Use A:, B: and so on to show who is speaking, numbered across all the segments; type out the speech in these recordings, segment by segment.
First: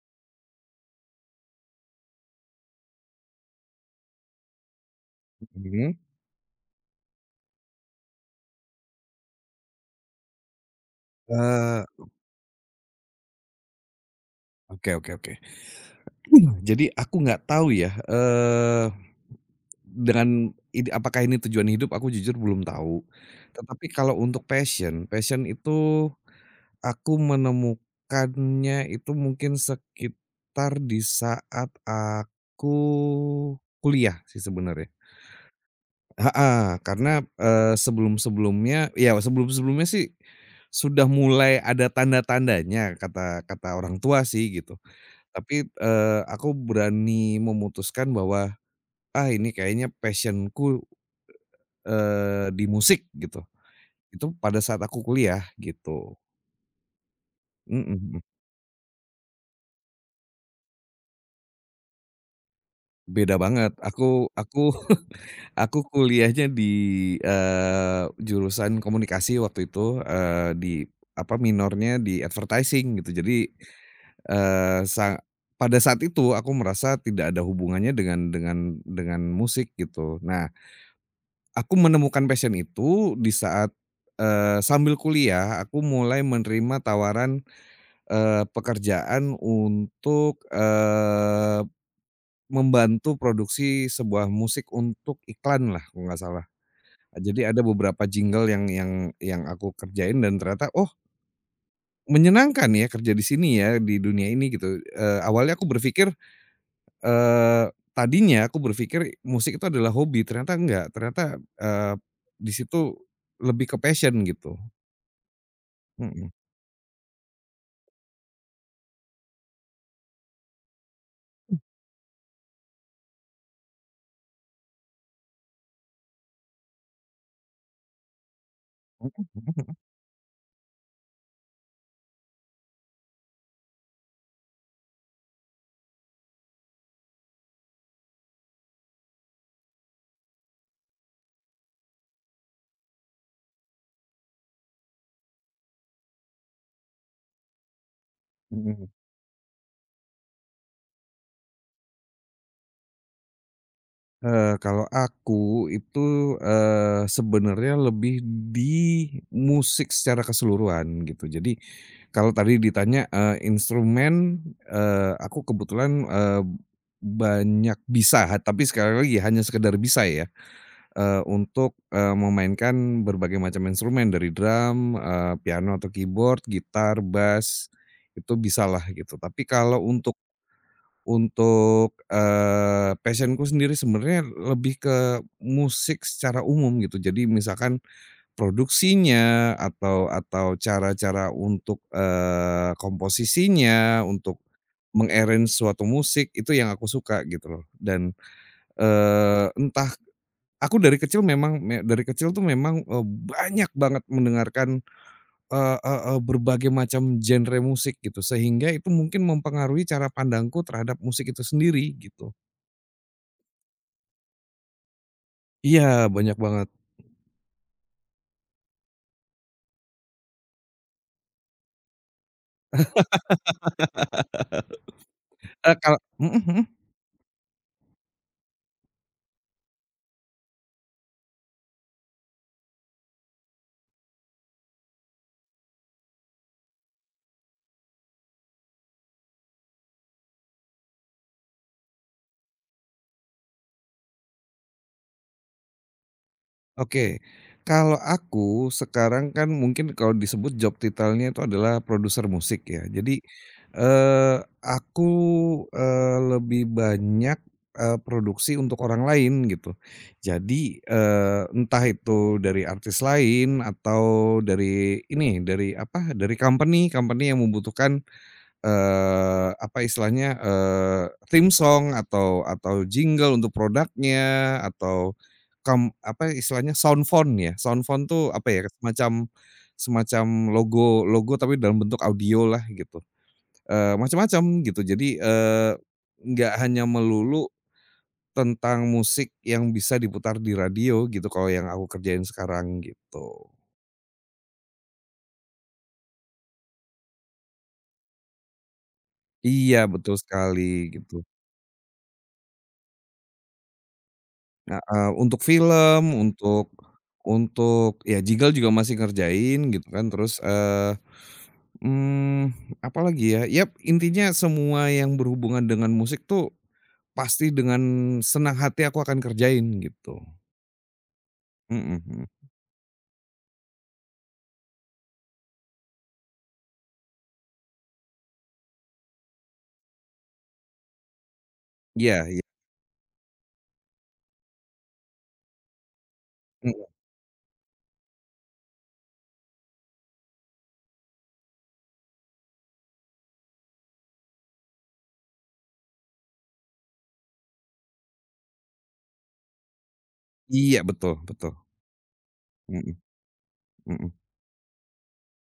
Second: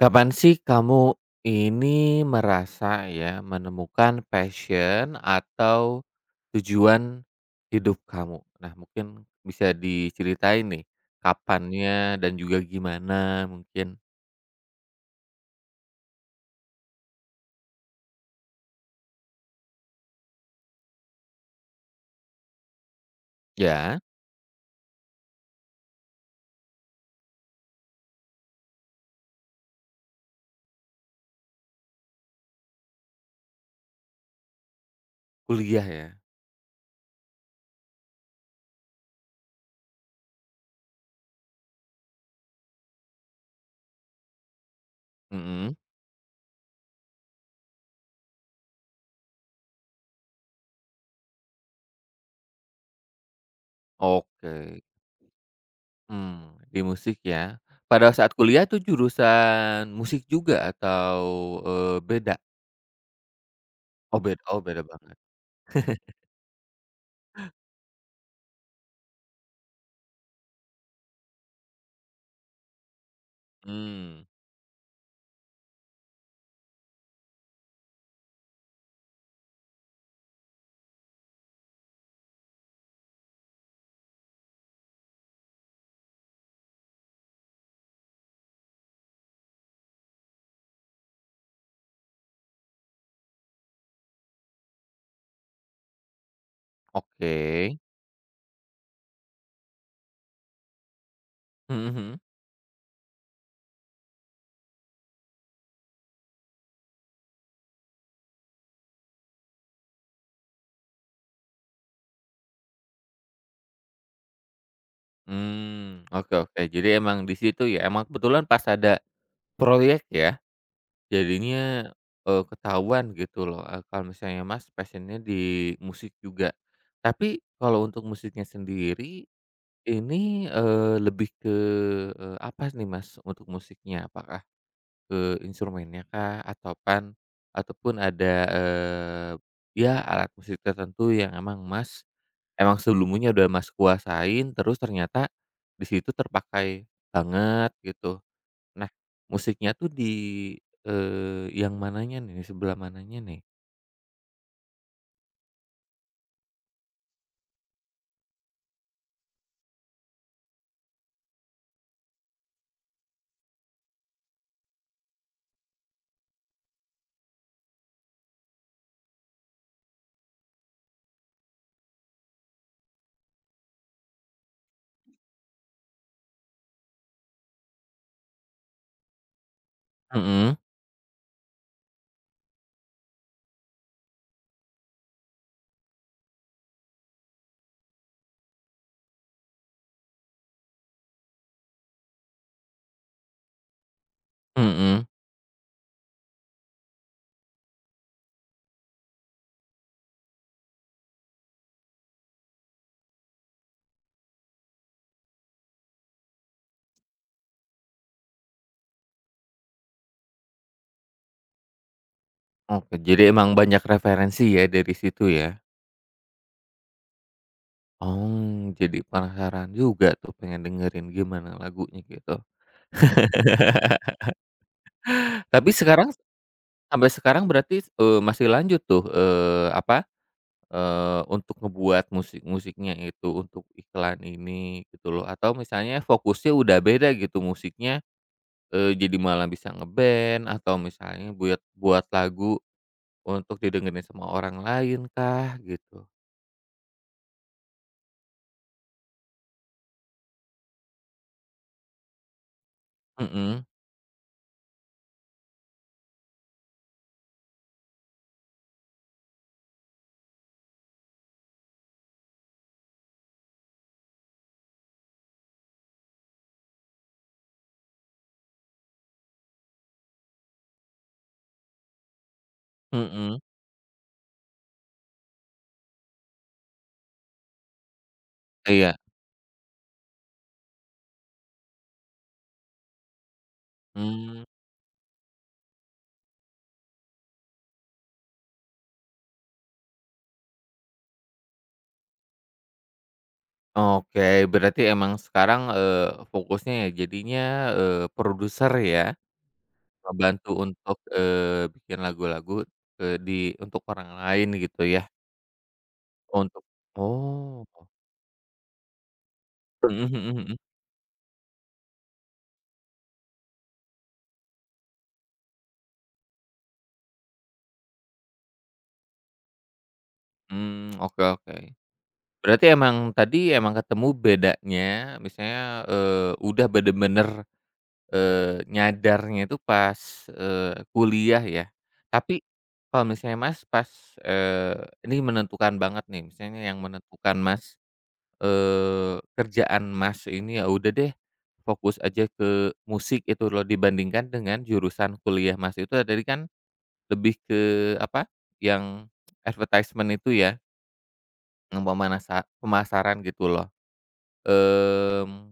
A: Kapan sih kamu ini merasa ya, menemukan passion
B: Mhm,
A: atau tujuan hidup kamu? Nah, mungkin bisa diceritain nih,
B: eee,
A: kapannya dan juga gimana mungkin?
B: oke oke oke. Jadi aku nggak tahu ya, dengan ini apakah ini tujuan hidup aku jujur belum tahu. Tetapi
A: Ya?
B: kalau untuk passion, passion itu aku menemukannya itu mungkin sekitar di saat aku kuliah sih sebenarnya.
A: Kuliah ya?
B: Heeh, karena, eee, sebelum-sebelumnya ya sebelum-sebelumnya sih sudah mulai ada tanda-tandanya kata kata orang tua sih gitu. Tapi,
A: Mhm,
B: aku berani memutuskan bahwa, "Ah, ini kayaknya passion-ku, di musik," gitu. Itu pada
A: oke.
B: saat aku kuliah gitu.
A: Di musik ya.
B: Mhm
A: Pada
B: mhm.
A: saat kuliah tuh jurusan musik juga atau, beda?
B: Beda banget.
A: Oh
B: Aku
A: beda oh
B: aku
A: beda banget.
B: aku kuliahnya di, jurusan komunikasi waktu itu, di apa, minornya di advertising gitu. Jadi,
A: Mmm,
B: eee, sa pada saat itu aku merasa tidak ada hubungannya dengan musik gitu. Nah, aku menemukan passion itu di saat, sambil kuliah aku mulai menerima tawaran, pekerjaan untuk, membantu produksi sebuah musik untuk iklan lah, kalau nggak salah.
A: oke.
B: Jadi ada beberapa jingle yang aku kerjain dan ternyata, oh,
A: Mhm mhm.
B: menyenangkan ya kerja di sini ya, di dunia ini gitu. Eee, awalnya aku berpikir Eee, tadinya aku berpikir musik itu adalah hobi, ternyata enggak, ternyata, di situ lebih ke passion gitu. Mhm.
A: Oke oke. Jadi emang di situ ya, emang kebetulan pas ada proyek ya, jadinya, ketahuan gitu loh, kalau misalnya Mas passion-nya di musik juga. Tapi kalau untuk musiknya sendiri ini, lebih ke, apa nih Mas untuk musiknya? Apakah instrumennya kah, ataupun ada, ya alat musik tertentu yang emang Mas, emang sebelumnya udah Mas kuasain terus ternyata di situ terpakai banget gitu. Nah,
B: Mhm.
A: musiknya tuh di, yang mananya nih, sebelah mananya nih?
B: Kalau aku itu, sebenarnya lebih di musik secara keseluruhan gitu. Jadi kalau tadi ditanya, instrumen, aku kebetulan, banyak bisa, ha tapi sekali lagi hanya sekedar bisa ya. Untuk, memainkan berbagai macam instrumen dari drum, piano atau keyboard, gitar, bass, itu bisalah gitu. Tapi kalau untuk
A: Mhm
B: passion sendiri sebenarnya lebih ke musik secara umum gitu. Jadi misalkan produksinya atau cara-cara untuk, komposisinya, untuk
A: mhm.
B: meng suatu musik itu yang aku suka gitu loh. Dan, eee, entah Aku dari kecil memang me dari kecil tuh memang, banyak banget mendengarkan, eee eee eee, berbagai macam genre musik gitu, sehingga itu mungkin mempengaruhi cara pandangku terhadap musik itu sendiri gitu.
A: Oke, jadi emang banyak referensi ya dari situ ya?
B: Iya, banyak banget.
A: Oh, jadi penasaran juga tuh pengen dengerin gimana lagunya gitu. Tapi
B: Eee, kalau
A: sekarang
B: mhm mhm.
A: Sampai sekarang berarti, masih lanjut tuh, apa, untuk ngebuat musik-musiknya itu untuk iklan ini gitu loh, atau misalnya fokusnya udah beda gitu musiknya, jadi malah bisa nge-band atau misalnya buat buat lagu untuk didengerin sama orang lain kah gitu?
B: Oke, kalau aku sekarang kan mungkin kalau disebut job title-nya itu adalah produser musik ya. Jadi,
A: Mhm
B: aku, lebih banyak, produksi untuk orang lain gitu. Jadi, entah itu dari artis lain atau dari ini, dari apa, dari company company yang membutuhkan. Apa istilahnya, theme song atau
A: mhm,
B: jingle untuk produknya atau apa istilahnya sound font ya, sound font tuh apa ya,
A: iya,
B: semacam semacam logo logo tapi dalam bentuk audio lah gitu, macam-macam
A: mmm,
B: gitu. Jadi, nggak hanya melulu tentang musik yang bisa diputar di radio gitu kalau yang aku kerjain sekarang gitu.
A: oke berarti emang sekarang, fokusnya ya jadinya, produser ya?
B: Iya betul
A: Ngebantu
B: sekali
A: untuk,
B: gitu.
A: bikin lagu-lagu, untuk orang lain gitu ya?
B: Heeh, untuk film,
A: Untuk oh,
B: untuk ya jingle juga masih ngerjain gitu kan,
A: mhm mhm
B: terus,
A: mhm,
B: mmm, apalagi ya, yap intinya semua yang berhubungan dengan musik tuh pasti dengan senang hati aku akan kerjain gitu.
A: oke oke.
B: Mhm mhm.
A: Berarti emang tadi emang ketemu bedanya misalnya, udah bener-bener, nyadarnya itu pas, kuliah ya?
B: Iya iya,
A: Tapi kalau misalnya Mas pas, eee, ini menentukan banget nih misalnya yang
B: mhm,
A: menentukan Mas kerjaan Mas ini ya udah deh, fokus aja ke musik itu loh dibandingkan dengan jurusan kuliah Mas itu tadi kan lebih ke apa, yang advertisement itu ya,
B: iya betul betul.
A: yang pemanasa
B: Mhm
A: pemasaran gitu loh.
B: mhm.
A: Mmm,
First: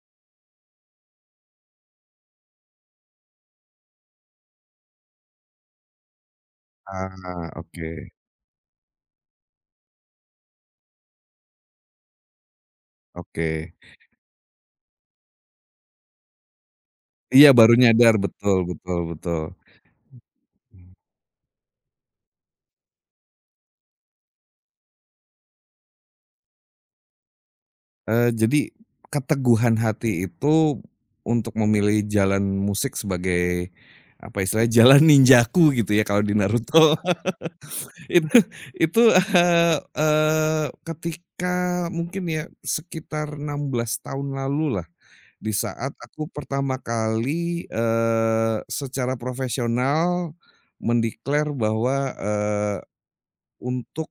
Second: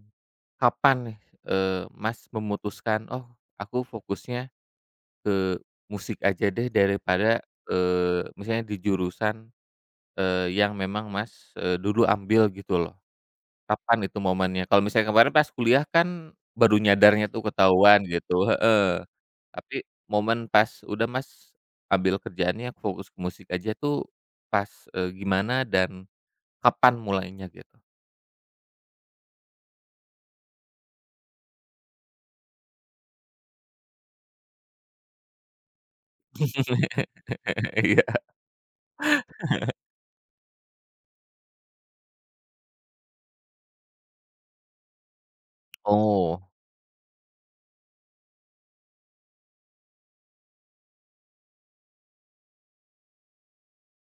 A: Kapan nih, Mas memutuskan, "Oh aku fokusnya ke musik aja deh daripada,"
B: Ah, oke
A: misalnya di jurusan, yang memang Mas, dulu ambil gitu loh?
B: oke.
A: Kapan itu momennya? Kalau misalnya kemarin pas kuliah kan baru nyadarnya tuh
B: Iya baru
A: ketahuan
B: nyadar,
A: gitu
B: betul betul
A: heeh.
B: betul.
A: Tapi momen pas, "Udah Mas, ambil kerjaannya fokus ke musik aja," tuh pas, gimana dan kapan mulainya gitu?
B: Jadi keteguhan hati itu untuk memilih jalan musik sebagai, apa istilahnya, jalan ninjaku gitu ya kalau di Naruto
A: Iya.
B: itu ketika mungkin ya sekitar 16 tahun lalu lah, di saat aku
A: Oh,
B: pertama kali, secara profesional mendeklar bahwa, untuk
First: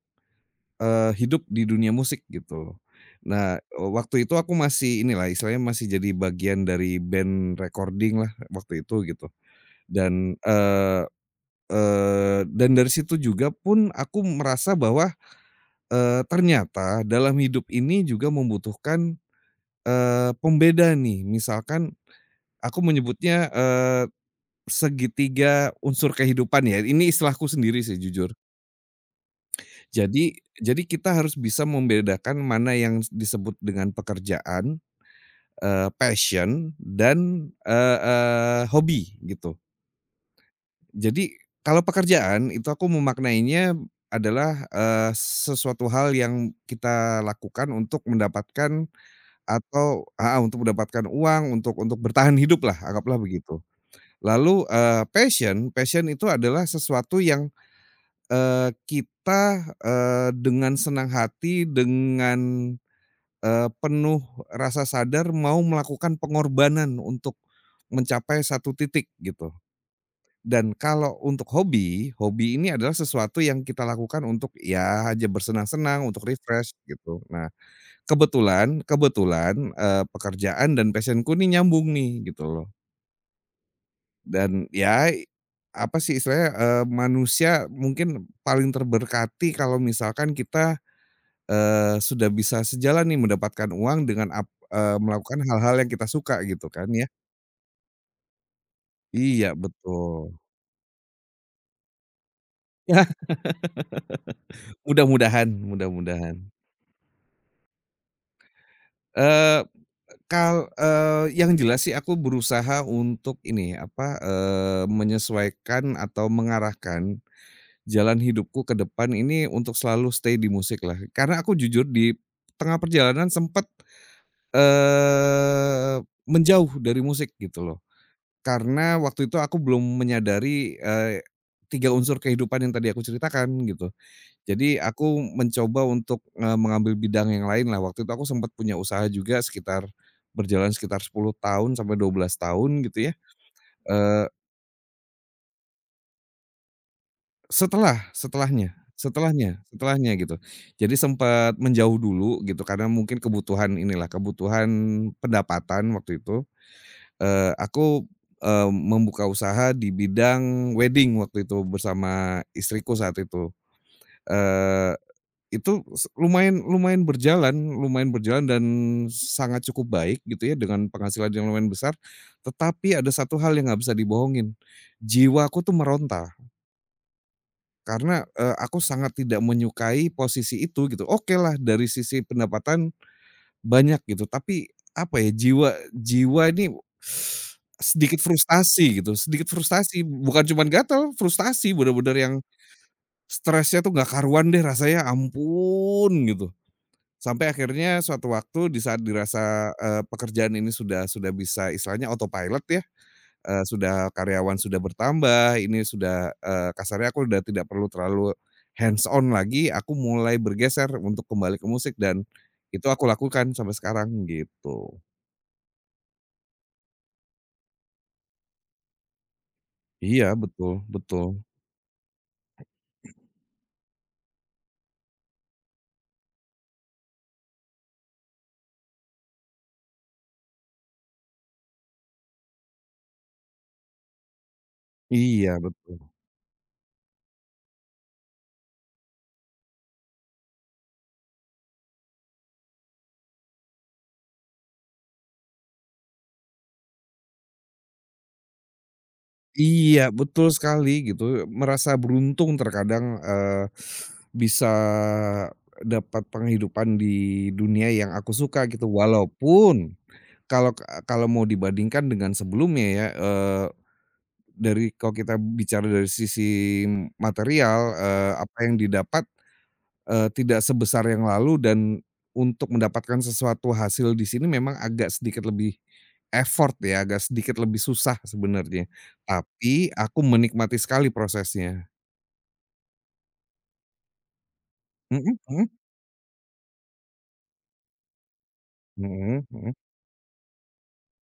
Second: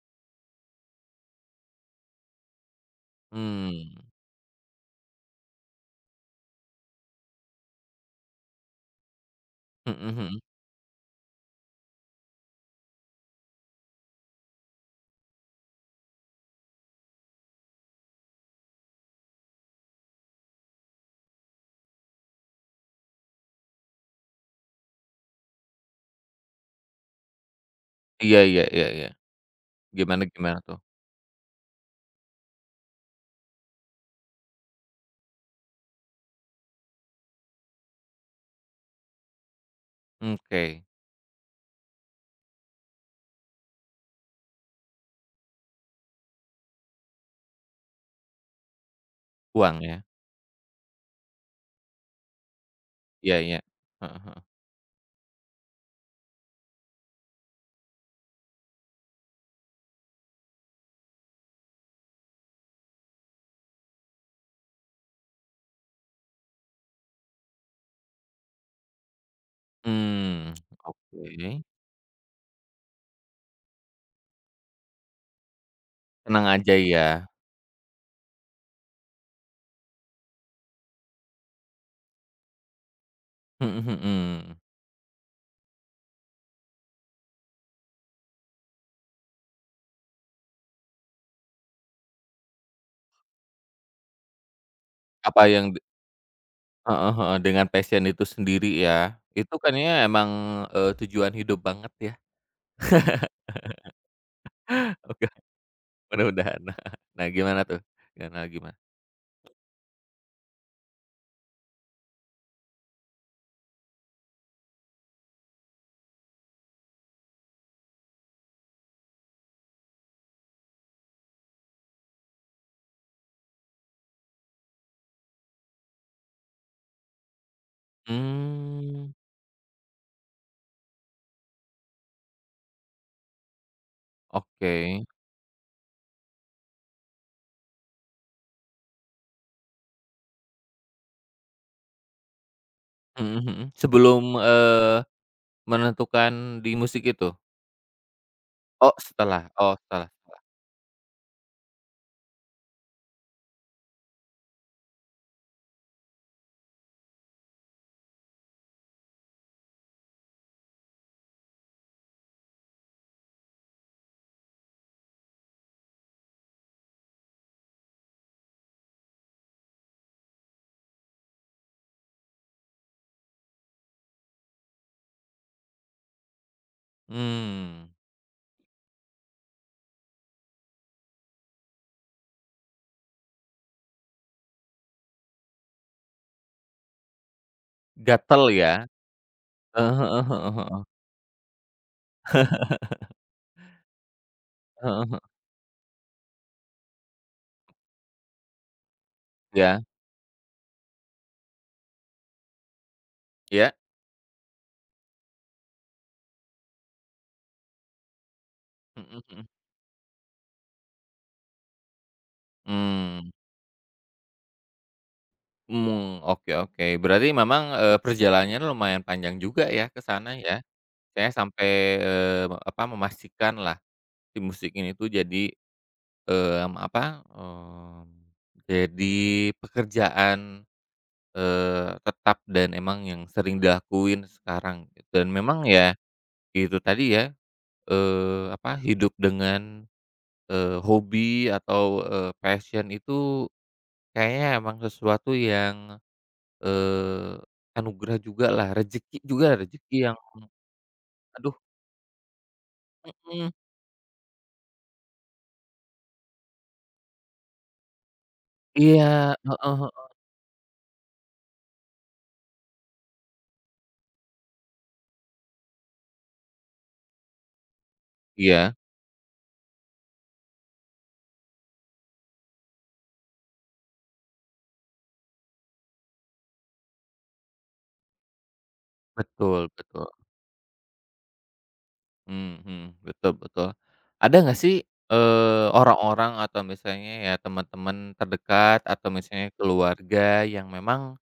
B: Hidup di dunia musik gitu. Nah,
A: mmm,
B: waktu itu aku masih inilah istilahnya masih jadi bagian dari band recording lah waktu itu gitu
A: mhm
B: dan,
A: mhm.
B: eee dan dari situ juga pun aku merasa bahwa, ternyata dalam hidup ini juga membutuhkan, pembeda nih misalkan aku menyebutnya, segitiga unsur kehidupan ya ini istilahku sendiri sih jujur.
A: Iya iya iya iya. Gimana
B: Jadi
A: gimana tuh?
B: jadi kita harus bisa membedakan mana yang disebut dengan pekerjaan, passion, dan, eee eee, hobi gitu.
A: Oke,
B: Jadi kalau pekerjaan itu aku memaknainya adalah, sesuatu hal yang kita lakukan untuk mendapatkan
A: uang ya?
B: atau heeh, untuk mendapatkan uang, untuk bertahan hiduplah, anggaplah
A: Iya iya.
B: begitu.
A: Heeh heeh.
B: Lalu, eee, passion passion itu adalah sesuatu yang, kita, dengan senang hati, dengan penuh rasa sadar mau melakukan pengorbanan untuk mencapai satu titik gitu.
A: Mmm,
B: Dan kalau untuk
A: oke.
B: hobi, hobi ini adalah sesuatu yang kita lakukan untuk ya aja bersenang-senang, untuk
A: Tenang
B: refresh
A: aja ya?
B: gitu. Nah, kebetulan kebetulan, pekerjaan dan passionku ini nyambung nih gitu loh.
A: Mhm mhm.
B: Dan ya apa sih istilahnya, manusia mungkin paling terberkati kalau misalkan kita sudah bisa sejalan nih mendapatkan uang dengan melakukan
A: Apa yang
B: hal-hal yang kita suka gitu kan ya.
A: Heeh heeh, dengan passion itu sendiri ya,
B: Iya
A: itu kayaknya emang,
B: betul.
A: tujuan hidup banget ya.
B: Ya
A: Oke,
B: mudah-mudahan mudah-mudahan.
A: mudah-mudahan. Nah gimana tuh? Gimana gimana?
B: Eee, yang jelas sih aku berusaha untuk ini, apa, menyesuaikan atau mengarahkan jalan hidupku ke depan ini untuk selalu stay di musik lah. Karena aku jujur di tengah perjalanan sempet, eee, menjauh dari musik gitu loh. Karena
A: Mmm,
B: waktu itu aku belum menyadari, 3 unsur kehidupan yang tadi aku ceritakan gitu. Jadi
A: oke.
B: aku mencoba untuk, mengambil bidang yang lainlah. Waktu itu aku sempat punya usaha juga sekitar berjalan sekitar 10 tahun sampai 12 tahun gitu ya,
A: Mhm mhm. Sebelum,
B: eee,
A: menentukan di musik itu?
B: setelah setelahnya setelahnya
A: Oh setelah
B: setelahnya gitu.
A: setelah.
B: Jadi sempat menjauh dulu gitu karena mungkin kebutuhan inilah, kebutuhan pendapatan waktu itu. Aku, membuka usaha di bidang wedding waktu itu bersama istriku saat itu. Eee, itu se lumayan lumayan berjalan dan sangat cukup baik gitu ya dengan penghasilan yang lumayan besar, tetapi ada satu hal yang nggak bisa dibohongin, jiwaku tuh meronta
A: Mmm,
B: karena, aku sangat tidak menyukai posisi itu gitu. Oke lah dari sisi pendapatan banyak gitu, tapi apa ya, jiwa jiwa ini sedikit
A: Gatel ya?
B: frustasi gitu, sedikit
A: Heeh
B: frustasi,
A: heeh
B: bukan
A: heeh
B: cuman
A: heeh.
B: gatel, frustasi bener-bener yang stresnya tuh nggak karuan deh rasanya,
A: Heeh heeh.
B: ampun gitu. Sampai akhirnya suatu waktu di saat dirasa,
A: Iya
B: pekerjaan ini sudah bisa istilahnya autopilot ya.
A: iya?
B: Sudah karyawan sudah bertambah, ini sudah, kasarnya aku udah tidak perlu terlalu hands
A: Mhm
B: on
A: mhm.
B: lagi, aku mulai bergeser untuk kembali ke musik dan itu aku
A: Mmm
B: lakukan sampai sekarang gitu.
A: mmm, oke oke. Berarti memang, perjalanannya lumayan panjang juga ya ke
B: Iya
A: sana ya?
B: betul betul.
A: Saya sampai, apa, memastikanlah si musik ini tuh jadi, apa, jadi pekerjaan, tetap dan emang yang sering dilakuin sekarang gitu. Dan
B: Iya
A: memang ya
B: betul.
A: itu tadi ya, apa, hidup dengan, hobi atau, passion itu kayaknya emang sesuatu yang, eee, anugerah jugalah, rezeki juga, rezeki
B: Iya
A: yang
B: betul sekali gitu,
A: aduh
B: merasa beruntung terkadang,
A: mhm,
B: bisa dapat penghidupan di dunia yang aku suka gitu.
A: iya, heeh
B: Walaupun
A: heeh,
B: kalau kalau mau dibandingkan dengan sebelumnya ya, eee Dari kalau kita bicara dari sisi material, apa
A: iya?
B: yang didapat, tidak sebesar yang lalu dan untuk mendapatkan sesuatu hasil di sini memang agak sedikit lebih effort ya, agak sedikit lebih susah sebenarnya.
A: Betul
B: Tapi
A: betul.
B: aku menikmati sekali prosesnya.
A: Mhm, mhm, betul betul. Ada nggak sih,
B: Mhm mhm
A: orang-orang atau misalnya ya teman-teman terdekat atau
B: mhm
A: misalnya
B: mhm
A: keluarga yang memang,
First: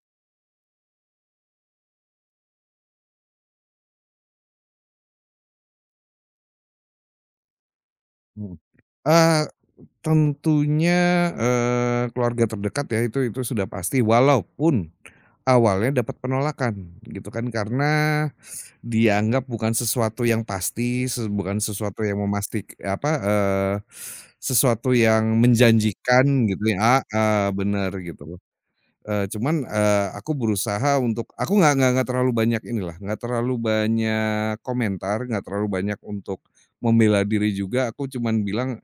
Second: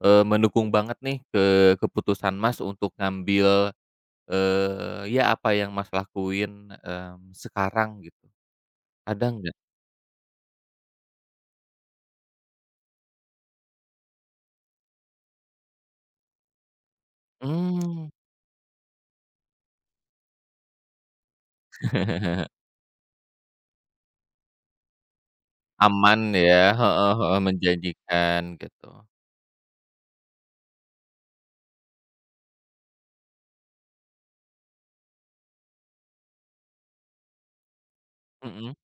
A: mendukung banget nih ke keputusan Mas untuk ngambil, ya apa yang Mas lakuin, sekarang gitu,
B: mhm.
A: ada
B: Eee,
A: nggak?
B: tentunya, keluarga terdekat ya itu sudah pasti, walaupun awalnya dapat penolakan gitu kan, karena
A: Mmm,
B: dianggap bukan sesuatu yang pasti, bukan sesuatu yang
A: Aman
B: menjanjikan
A: ya,
B: gitu ya
A: heeh heeh,
B: heeh, bener gitu loh.
A: menjanjikan gitu.
B: Cuman, aku berusaha untuk aku nggak terlalu banyak inilah, nggak terlalu banyak komentar, nggak terlalu banyak untuk membela diri juga, aku cuman
A: Mhm,
B: bilang,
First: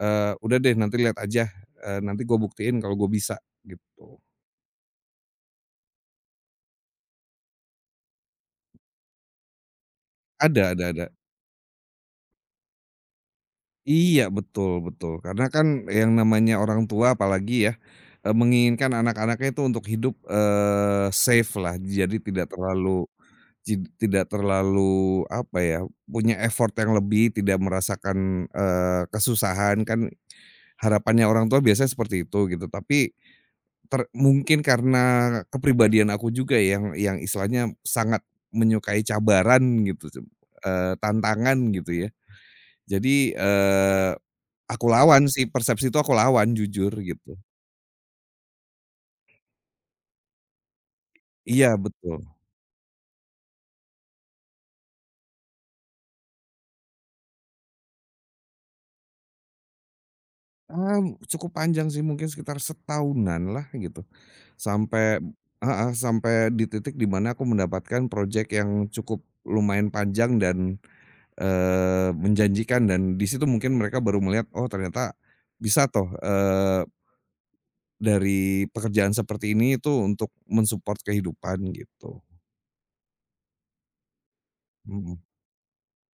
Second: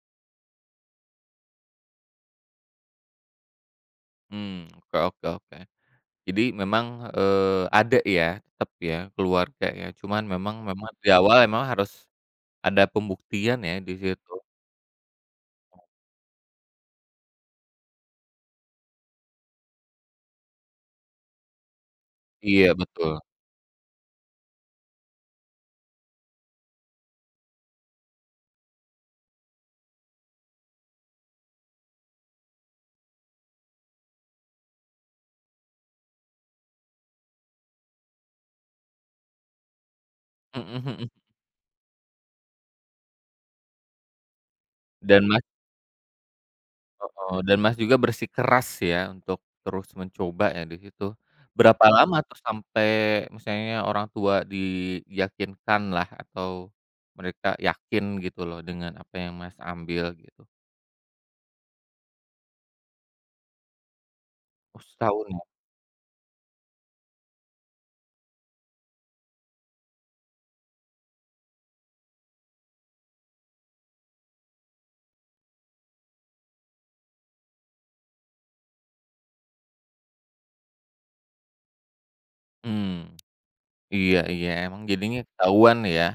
B: "Udah deh nanti lihat aja, nanti gue buktiin kalau gue bisa," gitu.
A: mmm, oke oke oke. Jadi memang, ada ya, tetap ya, keluarga ya, cuman memang
B: Ada
A: memang
B: ada.
A: di awal memang harus ada pembuktian ya di
B: Iya,
A: situ.
B: betul betul. Karena kan yang namanya orang tua apalagi ya, menginginkan anak-anaknya itu untuk hidup, safe lah, jadi
A: Iya betul,
B: tidak terlalu apa ya, punya effort yang lebih, tidak merasakan, kesusahan kan harapannya orang tua biasanya seperti itu gitu. Tapi mungkin karena kepribadian aku juga yang istilahnya sangat menyukai cabaran gitu,
A: mhm mhm,
B: tantangan gitu ya. Jadi, aku
A: dan
B: lawan
A: Mas
B: sih, persepsi itu aku lawan jujur gitu.
A: heeh, dan Mas juga bersikeras ya untuk terus mencoba ya di situ.
B: Iya
A: Berapa
B: betul,
A: lama tuh sampai misalnya orang tua diyakinkanlah atau mereka yakin gitu loh dengan apa yang Mas ambil gitu?
B: cukup panjang sih mungkin sekitar setahunan lah gitu,
A: Oh
B: sampai
A: setahun ya?
B: heeh, sampai di titik di mana aku mendapatkan project yang cukup lumayan panjang dan, menjanjikan dan di situ mungkin mereka baru melihat, "Oh ternyata bisa toh, dari pekerjaan seperti ini itu untuk men-support kehidupan," gitu.
A: Mmm, iya iya, emang
B: Mhm,
A: jadinya ketahuan ya.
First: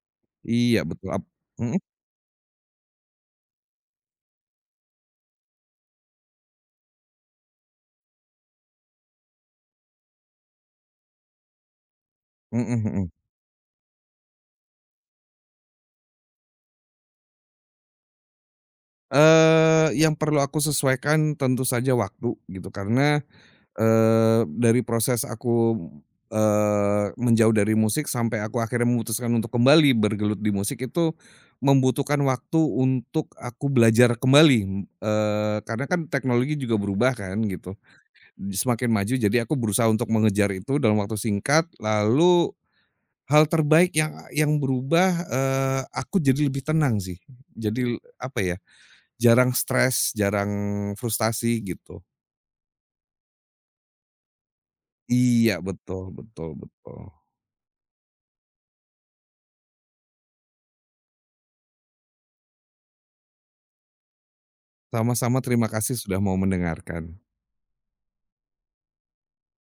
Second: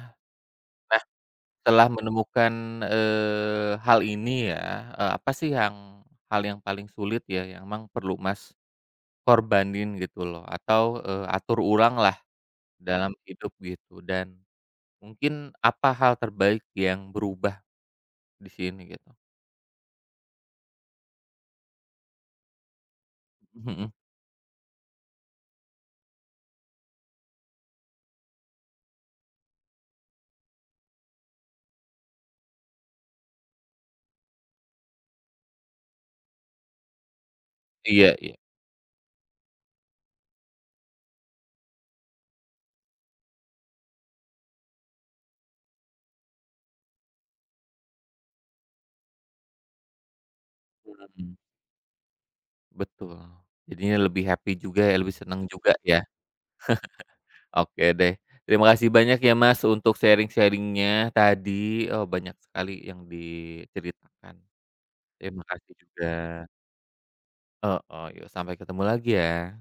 B: iya betul mhm,
A: Setelah menemukan, hal ini ya, apa sih hal yang paling sulit ya, yang memang perlu Mas korbanin gitu loh atau, atur ulang lah
B: mhm mhm.
A: dalam hidup gitu dan mungkin apa hal terbaik yang berubah di sini gitu?
B: Yang perlu aku sesuaikan tentu saja waktu gitu karena,
A: Mhm,
B: dari proses aku, menjauh dari musik sampai aku akhirnya memutuskan untuk kembali bergelut di musik itu membutuhkan waktu untuk aku belajar kembali, karena kan teknologi juga berubah kan gitu,
A: iya iya.
B: semakin maju jadi aku berusaha untuk mengejar itu dalam waktu singkat lalu hal terbaik yang berubah, aku jadi lebih tenang sih jadi apa ya, jarang stres, jarang
A: Mhm,
B: frustasi gitu.
A: betul. Jadinya lebih happy juga ya, lebih senang
B: Iya,
A: juga ya.
B: betul betul betul.
A: Oke deh. Terima kasih banyak ya Mas untuk sharing-sharing-nya tadi, banyak sekali yang diceritakan.
B: Sama-sama
A: Terima
B: terima
A: kasih
B: kasih
A: juga.
B: sudah mau mendengarkan.
A: Heeh, yuk sampai ketemu lagi ya.